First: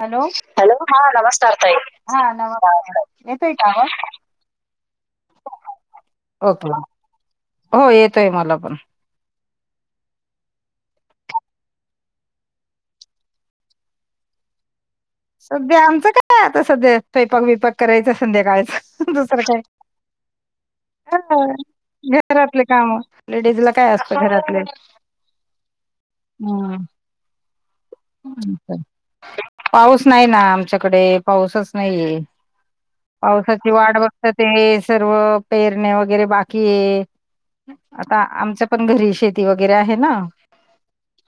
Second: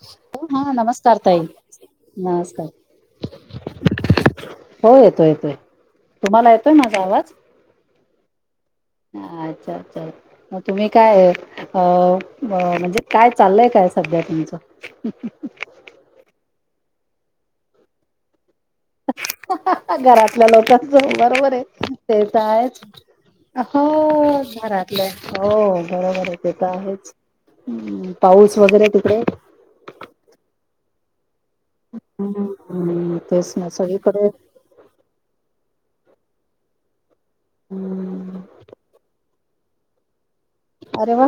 Hello hello हा नमस्कार ताई हा नमस्कार. येतोय का आवाज? हो येतोय येतोय तुम्हाला येतोय माझा आवाज [inaudible] हो येत तोय मला पण. अच्छा अच्छा मग तुम्ही काय अ म म्हणजे काय चाललंय काय सध्या तुमचं? सध्या आमचं काय आता सध्या स्वयंपाक बीपाक करायचा संध्याकाळ घरातल्या लोकांच हा बरोबर आहे ते तर घरातले आहेच काम लेडीजला हो काय असतं घरातले हो बरोबर आहे ते तर आहेच. हम्म पाऊस वगैरे तिकडे पाऊस नाही ना आमच्याकडे पाऊसच नाहीये हम्म तेच ना पावसाची वाढ सगळीकडे बघत ते सर्व पेरणे वगर वगैरे बाकीये आता हम्म आमच्या पण घरी शेती वगैरे आहे ना अरे वा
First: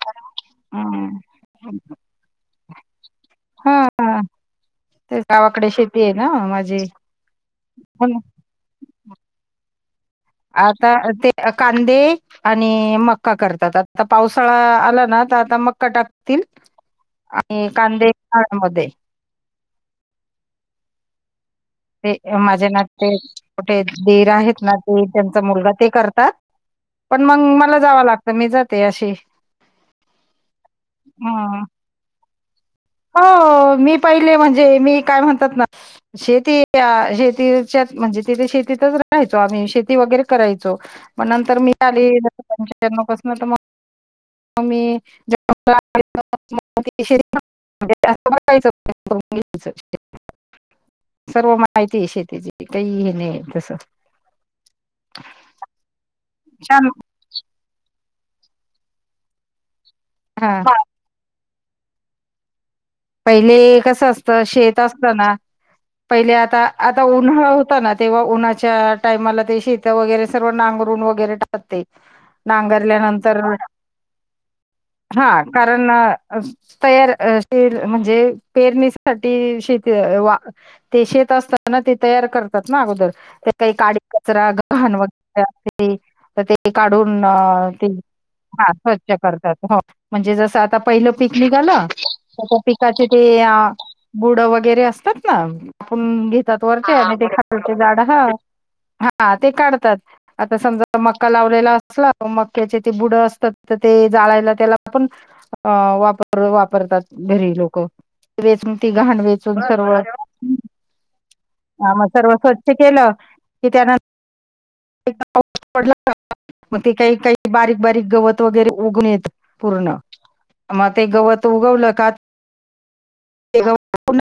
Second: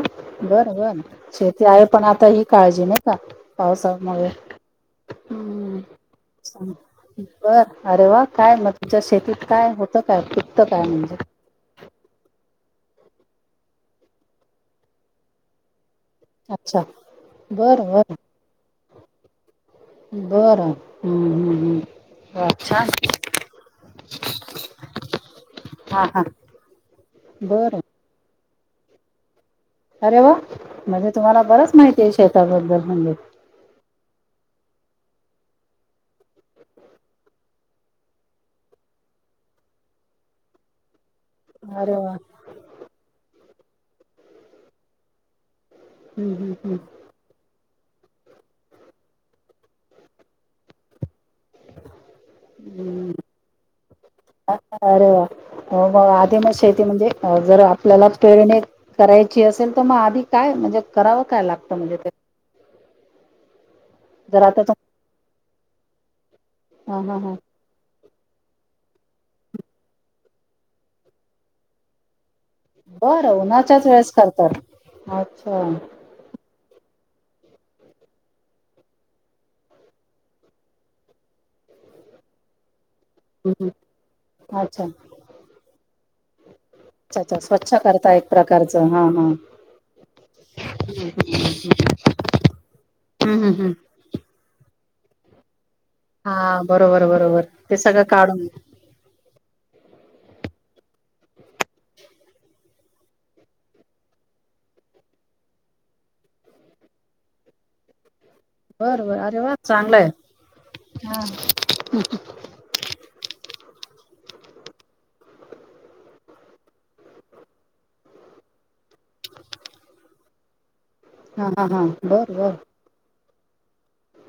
बरं बर हम्म शेती आहे पण आता ही काळजी नाही का हा पावसामध्ये ते गावाकडे हम् शेती आहे ना माझी बर अरे पण वा काय मग तुमच्या शेतीत काय [unintelligible] पिकतं काय आता म्हणजे ते कांदे आणि मका करतात आता पावसाळा आला ना तर आता मका टाक अच्छा बर बर उन्हाळ्यामध्ये बरं हम्म्. ते माझे नाते मोठे दीर आहेत ना ते त्यांचा मुलगा ते हा हा करतात. पण मग मला बरं जावं लागत मी ज ते अशी अरे वा म्हणजे तुम्हाला हं. बरच माहिती आहे शेत ता बद्दल हो मी पहिले म्हणजे मी काय म्हणतात ना शेती शेतीच्या म्हणजे तिथे शेतीतच राहायचो. आम्ही शेती वगैरे करायचो. मग नंतर मी अरे आली वा जन्म कसन तरग आम्ही हम्म हम्म हम्म [unintelligible] [inaudible] सर्व माहिती आहे शेतीची काही हे नाही तस ते म शेती म्हणजे जर आप आपल्याला पेरणी करायची असेल. तर मग आधी काय हा म्हणजे करावं काय लागत. म्हणजे ते पहिले कस. ते कस असत जर आता शेत तुम असत ना. पहिले आता हा आता हा हा उन्हाळा होत ना तेव्हा उन्हाच्या टायमाला ते शेत वगैरे सर्व नांगरून वगैरे टाकते. बरं नांगरल्यानंतर उन्हाच्याच वेळेस करतात हा अच्छा हम्म कारण तयार अ ते म्हणजे पेरणीसाठी शेती वा ते शेत असताना ते तयार करतात ना अगोदर. ते हम्म. काही काडी कचरा अच्छा गहण वगैरे असते तर ते अच्छा काढून अच्छा स्वच्छ ते करता एक हा प्रकारचं स्वच्छ करतात हो म्हणजे जस आता पहिलं पिकनिक आलं त्याच्या पिकाचे हम्म ते हम्म हम्म. गुड वगैरे असत. तत् ना आपण हा घेतात वरते बरोबर आणि ते बरोबर खाते झाड सगळं ह काढून हा ते काढ. आता समजा मक्का लावलेला असला मक्याचे ते बुड असतात तर ते जाळायला त्याला पण वापर वापरतात. घरी लोक वेचून ती बर बर घाण अरे वा वेचून चांगलं आहे. सर्वत हा ह मग सर्व स्वच्छ केलं. कि त्यानंतर पाऊस पडला मग ते काही काही बारीक बारीक गवत वगैरे उगवून येत पूर्ण. मग ते गवत हा हा हा उगवलं का? बर बर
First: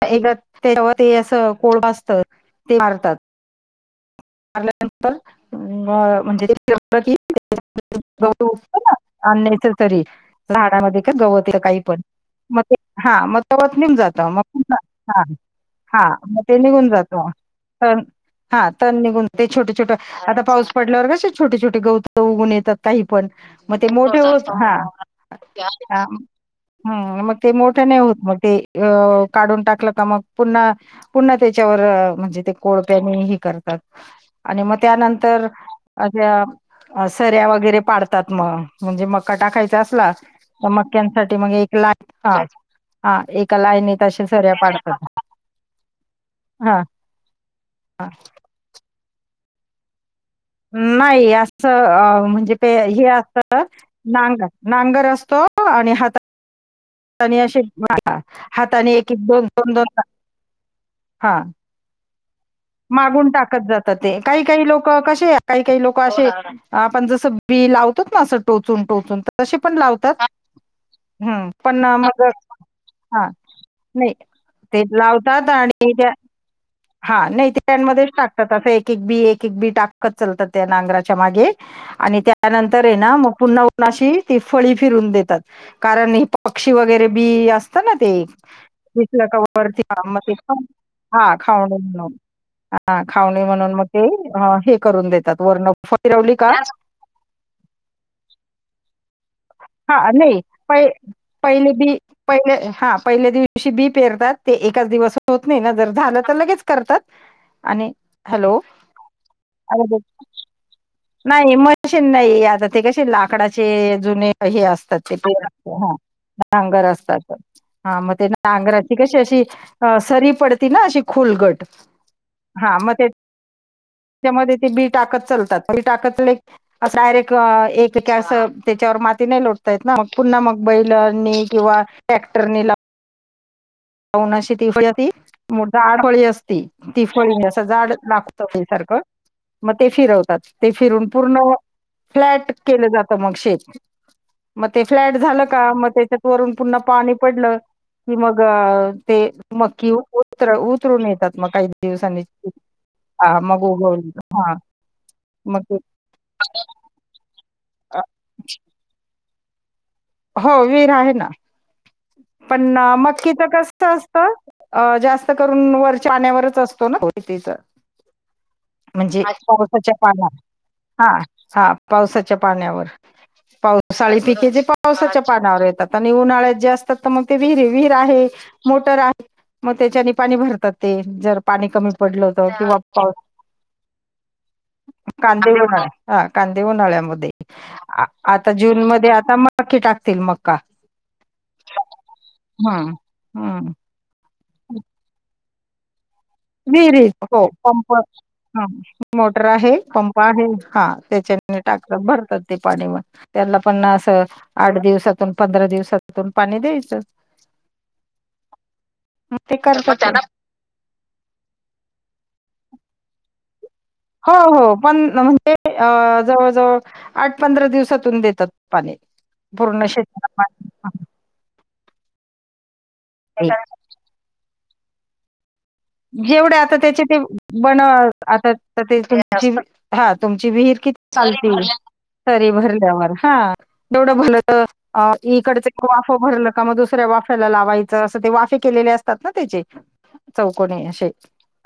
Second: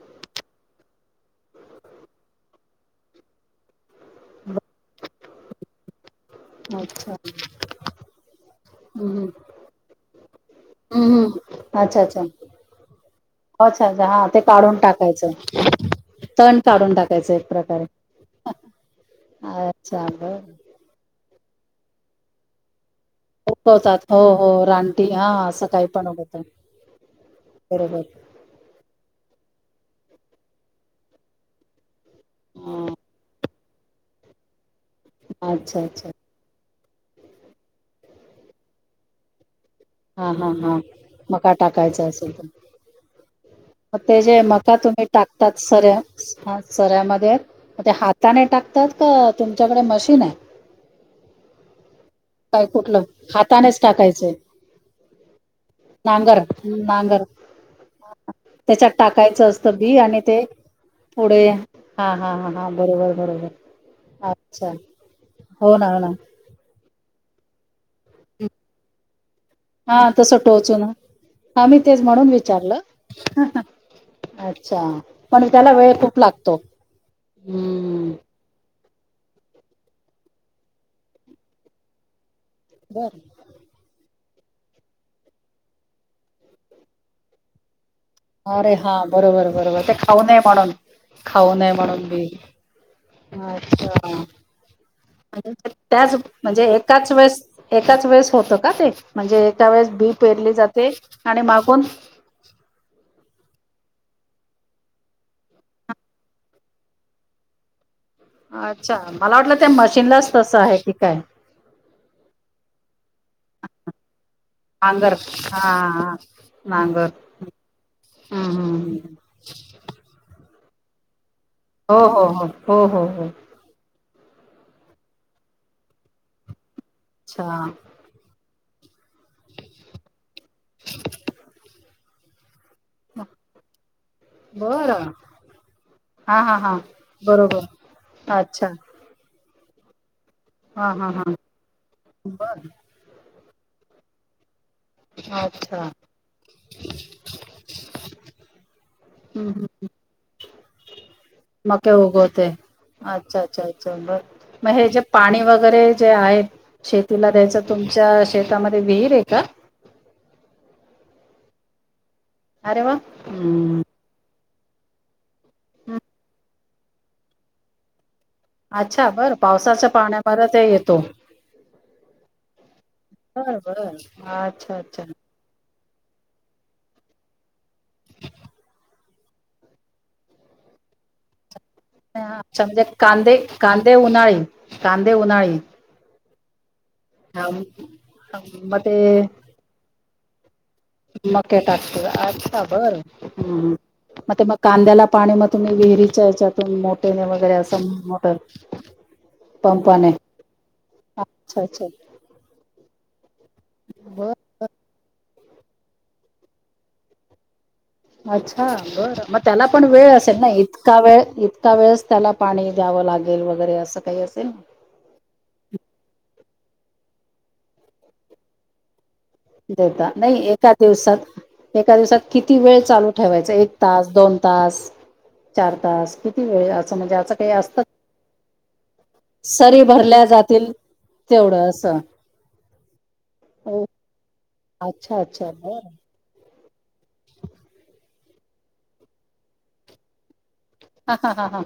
ते गवत असं कोळ ब असत ते मारतात. मारल्यानंतर मग? म्हणजे अच्छा. गत ना हम्म अननेसेसरी झाडामध्ये का हम्म हम्म. गवत काही पण अच्छा अच्छा मग ते हा मगवत अच्छा निघन अच्छा जात हा ते मग काढून टाकायचं हा मग ते तण निघून काढून जात टाकायचं एक प्रकारे. हा तर निघून ते छोटं छोटं अच्छा बर. आता पाऊस पडल्यावर कस असे छोटेछटे गौत उगवून येतात. काही पण मग ते उगवतात हो मोठे होत हो हा रानटी हा असं काही हा पण उगवतात हम् मग अं ते मोठे नाही बरोबर. होत मग ते काढून टाकलं. का मग पुन्हा पुन्हा त्याच्यावर म्हणजे ते हा कोयत्यानी ह ते करतात. आणि म त्यानंतर अच्छा अच्छा सऱ्या म सऱ्या वगैरे पाडतात मग म्हणजे मग कटा खायच. असला हा हा तर हा मक्यांसाठी मका टाकायचा लाईन असेल हा तर हा एका मग लाईनीत ते अशा जे सऱ्या मका पाडतात तुम्ही टाकतात सऱ्या ह हा सऱ्यामध्ये मग ते हा हाताने टाकतात. का तुमच्याकडे मशीन आहे. नाही असं म्हणजे प काय कुठलं हे अस हातानेच टाकायचंय नागर ना? नागर असतो आणि हातात. नांगर नांगर त्याच्यात एक, एक, दोन, टाकायचं दोन, असतं दोन बी आणि ते पुढे हां, हा. हा हा. हा बरोबर मागून टाकत बरोबर जातात ते काही काही अच्छा लोक कसे काही हो काही ना हो लोक ना असे आपण जसं बी लावतो ना असं टोचून टोचून तसे पण हा लावतात. तस टोचून हं, ह मी पण तेच मग म्हणून विचारलं हां, नाही ते अच्छा पण लावतात त्याला आणि वेळ खूप लागतो ते काय ते मधेच हम्म टाकतात असं एक एक बी एक एक बी टाकत चालतात त्या नांगराच्या मागे आणि त्या त्यानंतर आहे बर ना मग पुन्हा ऊणाशी ते फळी फिरून देतात कारण हे पक्षी वगैरे बी असतात ना ते अरे हा दिसलं का बरोबर वरती बरोबर ते हा, मग खाऊ नये खाऊन- म्हणून हा खाऊ नये खावणे म्हणून बी हा खावणे म्हणून मग ते अच्छा अ, हे करून देतात वर्ण त्याच फिरवली का म्हणजे एकाच वेळेस एकाच वेळेस होतं का ते म्हणजे एका वेळेस हा बी नाही पेरली प जाते आणि पहिले मागून बी पहिले हा पहिल्या दिवशी बी पेरतात ते एकाच दिवस होत नाही ना जर झालं तर लगेच हॅलो अच्छा मला वाटलं त्या मशीनलाच तसं आहे की काय मशीन नाही आता ते कशी लाकडाचे नाही ते हे असत नांगर ते हा नांगर सारख हम्म हम्म नागराची ते हम्म. कशी सरी अस पडती ना अशी खोलगट हो हो हो हो हा मग हो ते हो. त्याच्यामध्ये ते बी टाकत चालतात बी टाकतले असा रेक अच्छा एक की असं. त्याच्यावर माती नाही लोडता येत ना म पुन्हा मग बैलांनी किंवा टॅक्टरनी [unintelligible] पावनाशी तिफळीती बरं जाडहळी हा हा असती हा तिफळी असं जाड बरोबर लागत अच्छा सारखं म ते फिरव तात ते हा फिरून हा हा पूर्ण फ्लॅट बरं केलं जातं मग शेत [inaudible] मग ते फ्लॅट झालं का अच्छा मग त्याच्यात वरून पुन्हा पाणी पडलं कि मग अ ते हम्म मकीत उतर उत रुन येतात मग काही मक्या दिवसांनी उगवते अच्छा हां, मग अच्छा अच्छा उगवली बर हा मग हे जे पाणी मग ते वगैरे जे आहे शेतीला द्यायचं अ, तुमच्या शेतामध्ये विहीर आहे का. हो विहीर आहे ना. पण अरे वा ना मक्कीच कस हम्म असत अ जास्त करून हं. वरच्या पाण्यावरच असतो ना अच्छा म्हणजे बरं पावसाच्या पाण्यावर पाण्यामध्ये ते येतो हा हा पावसाच्या पाण्यावर बर बर पावसाळी पिके जे अच्छा अच्छा पावसाच्या पाण्यावर येतात आणि उन्हाळ्यात जे असतात ते मग विहिरीत विहीर आहे मोटर आहे मग त्याच्यानी पाणी भरतात ते जर पाणी कमी पडलं होत अच्छा किंवा म्हणजे पाऊस कांदे कांदे उन्हाळी कांदे उन्हाळी उन्हाळ्या हा कांदे उन्हाळ्यात उन्हाळ्यामध्ये हा, आता मग जूनमध्ये ते आता की टाकतील मग. मके टाकत आछ हम्म बर हम्म हमम मग म कांद्याला पाण नाय मग तुम्ही विहिरीत विहिरीत हो पंप मोटर ह मोटर आहे पंपाने पंप आहे हा त्याच्या अच्छा अच्छा टाकत भरतात ते पाणी त्याला पण अस बर बर आठ दिवसात पंधरा दिवसातून पाणी द्यायचं. अच्छा बरं मग ते त्याला पण वेळ करतात असेल ना इतका वेळ इतक्या वेळेस त्याला पाणी द्यावं लागेल वगै बर [unintelligible] हो हो पण म्हणजे अ जवळजवळ आठ पंधरा दिवसातून देतात पाणी. पूर्ण देता शेताला नाही पाणी एका दिवसात एका दिवसात किती वेळ चालू ते ठेवायच कारण एक तास दोन पास जेवढे आता त्याचे ते बन असतं आता तम सरी हा भरल्या तुमची जातील विहीर किती साल तेवढं असं सरी भर [unintelligible] हा ओ तेवढं भरल तर अच्छा अच्छा बर इकडचं वाफ भरलं. का मग दुसऱ्या वाफ्याला लावायचं असं ते वाफे केलेले असतात ना त्याचे चौ को अशे हा हा हा हा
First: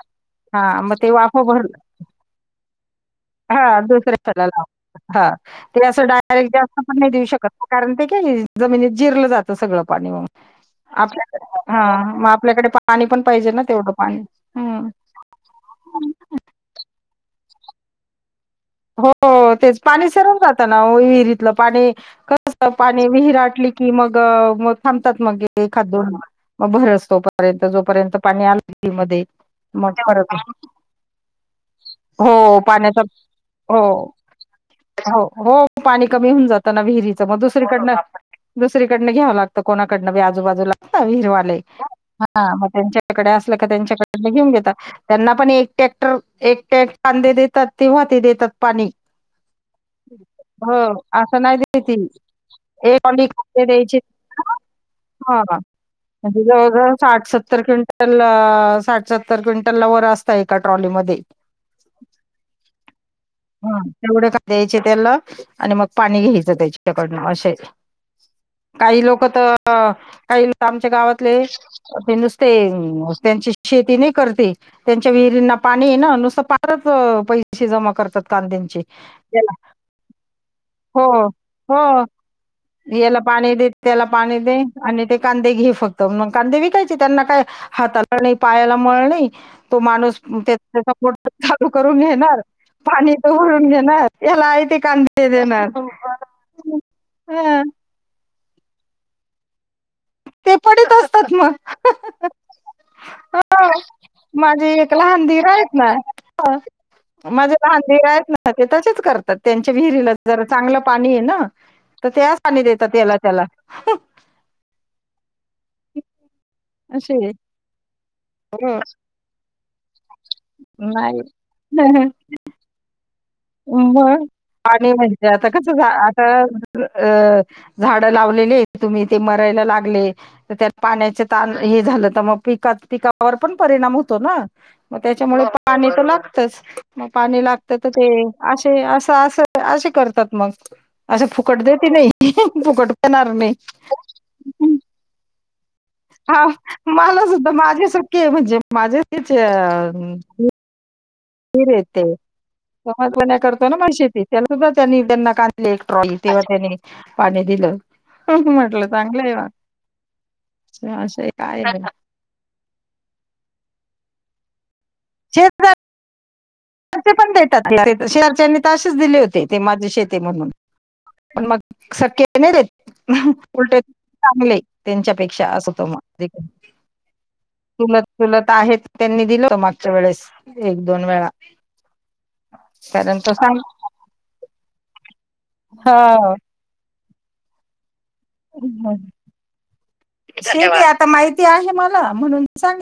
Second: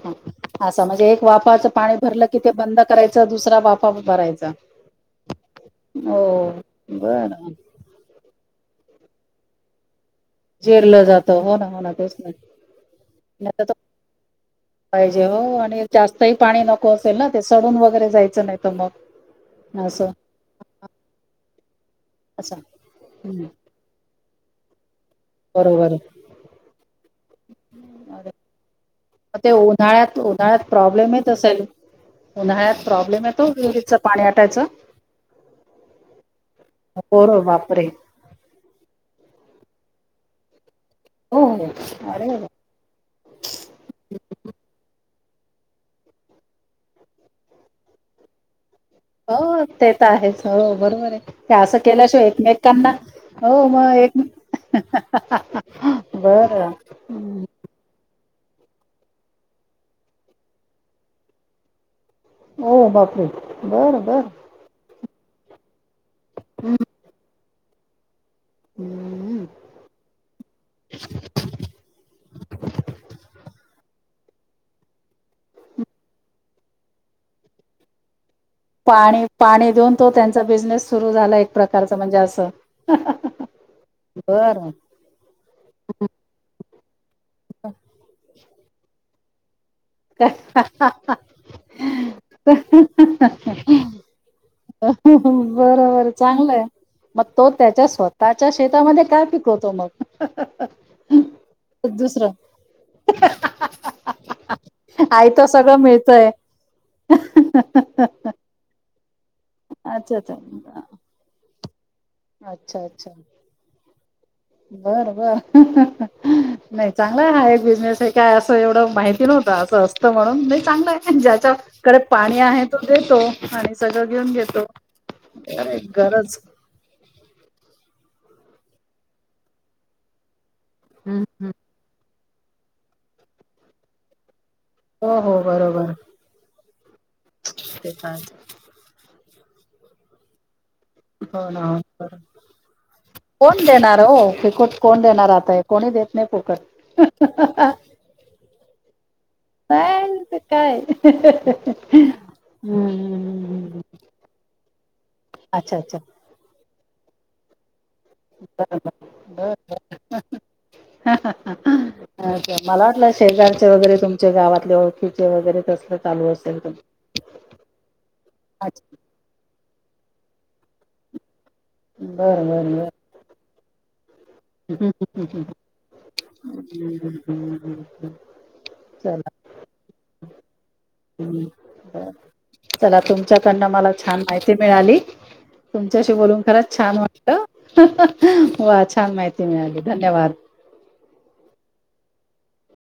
हा असं मग ते म्हणजे एक वाफ भर वाफाचं पाणी भरलं की ते बंद करायचं दुसरा हा वाफा दुसऱ्या भरायचा ला ते अस हो डायरेट जास्त पण नाही देऊ शकत बरं नाही कारण ते काही जमिनीत जिरलं जातं सगळं पाणी म्हणे जिरलं जातं हो ना आपल्या हो हा ना तेच मग नाही आपल्याकडे पाणी पण पाहिजे ना नाही तेवढं पाणी हम्म पाहिजे हो आणि जास्त ह पाणी नको असेल ना सडून वगैरे जायचं नाही. तर मग हो तेच पाणी असं सरम जात ना विहिरीतलं पाणी कस असं पाणी हम्म, विहिरअटली की मग म थांबतात मग एखाद बरोबर आहे. दोन मग भरस तोपर्यंत जोपर्यंत अरे, पाणी आलं त मध्ये मग ते मग उन्हाळ्यात फरक उन्हाळ्यात प्रॉब्लेम येत असेल हो उन्हाळ्यात पाण्याचा प्रॉब्लेम येतो हो विहिरीचं पाणी आटायचं हो हो पाणी कमी होऊन जात ना विहिरीच मग बोर बापरे दुसरीकडन दुसरीकड- घ्यावं लागतं कोणाकडंन बी आजूबाजूला हो विहिरवाले हो अरे हा वा. मग त्यांच्याकडे असल का त्यांच्याकडे घेऊन देतात त्यांना पण एक टॅक्टर एक टॅक् कांदे देतात ते देतात पाणी. हो ते तर आहेच हो बरोबर आहे ते असं केल्याशिवाय एकमेकांना एक ट्रॉली कांदे हो मग द्यायची एक हा म्हणजे बर् जवळजवळ साठ सत्तर क्विंटल ला वर असत एका ट्रॉलीमध्ये. हो बाबा हा तेवढे का द्यायचे त्याला. आणि मग. पाणी घ्यायचं त्याच्याच्याकडनं असे. [unintelligible] काही लोक हम्म. तर काही लोक आमच्या गावातले ते नुसते त्यांची शेती नाही. करते त्यां आमच्या विहिरींना पाणी आहे ना नुस पा खरचं पैसे जमा कर पाणी पाणी देऊन तो त्यांचा बिझनेस हो सुरू झाला एक हो प्रकारच म्हणजे असं. याला पाणी देत त्याला पाणी दे बरं. आणि ते कांदे घे फक्त मग कांदे विकायचे त्यांना काय हाताला नाही पायाला मळ नाही. तो माणूस त्याचा मोटर चालू करून घेणार पाणी इथ भरून घेणार याला आहे ते कांदे देणार बरोबर चांगलंय म तो ह त्याच्या स्वतः त्याच्या शेतामध्ये काय पिकवतो मग. ते पडीत असतात मग दुसरं माझी एक लहान आई तर दिर आहेत सगळं ना मिळतय माझी लहान दिर आहेत ना ते तसेच करतात त्यांच्या विहिरीला अच्छा अच्छा. जरा चांगलं पाणी ये ना. तर त्याच आणि देतात याला त्याला बरं बर नाही असे चांगला आहे हा एक बिझनेस आहे काय असं एवढं माहिती नव्हतं असं असतं म्हणून नाही चांगलं आहे नाही ज्याच्याकडे पाणी आहे तो देतो आणि सगळं मग घेऊन घेतो पाणी म्हणजे आता कस गरज आता झाड लावलेत आहेत ते तुम्ही ते मरायला लागले त्या हम्म पाण्याचे हम्म. तान हे झालं तर मग. पिकात पिकावर पण परिणाम होतो ना मग हो हो त्याच्यामुळे पाणी बरोबर तर लागतच मग पाणी लागत तर ते असं असं असे करतात मग असं फुकट देते हो नाही फुकट देणार नाही कोण देणार हो फुकट कोण देणार आता कोणी देत नाही हा फुकट मला सुद्धा माझे सखे म्हणजे माझे तथ नाही ते काय फिर येत ते समजपण्या करतो ना हम्म म शेती त्याला सुधाच्या नील त्यांना कांदले अच्छा एक ट्रॉली तेव्हा त्यांनी पाणी दिलं अ म्हटलं चांगलं आहे असं एक आहे बाई. मला वाटलं शेजारचे वगैरे तुमच्या गावातल्या वगैरे शेजारचे तस चालू असत पण देतात शेहरच्यानी तरेच अच्छा दिले होते ते माझे शेतती ते म्हणून पण मग सखे बरं नाही बरं बरं देत उलट चांगले त्यांच्यापेक्षा असतग चुलत, चुलत आहेत त्यांनी चला दिलं मग च्या वेळेस एक दोन वेळा बर चला कारण तो सांग तुमच्याकडनं मला छान माहिती मिळाली तुमच्याशी बोलून खरंच छान छान वाटलं वा छान माहिती मिळाली धन्यवाद ठीक आहे आता माहिती आहे मला म्हणून सांगी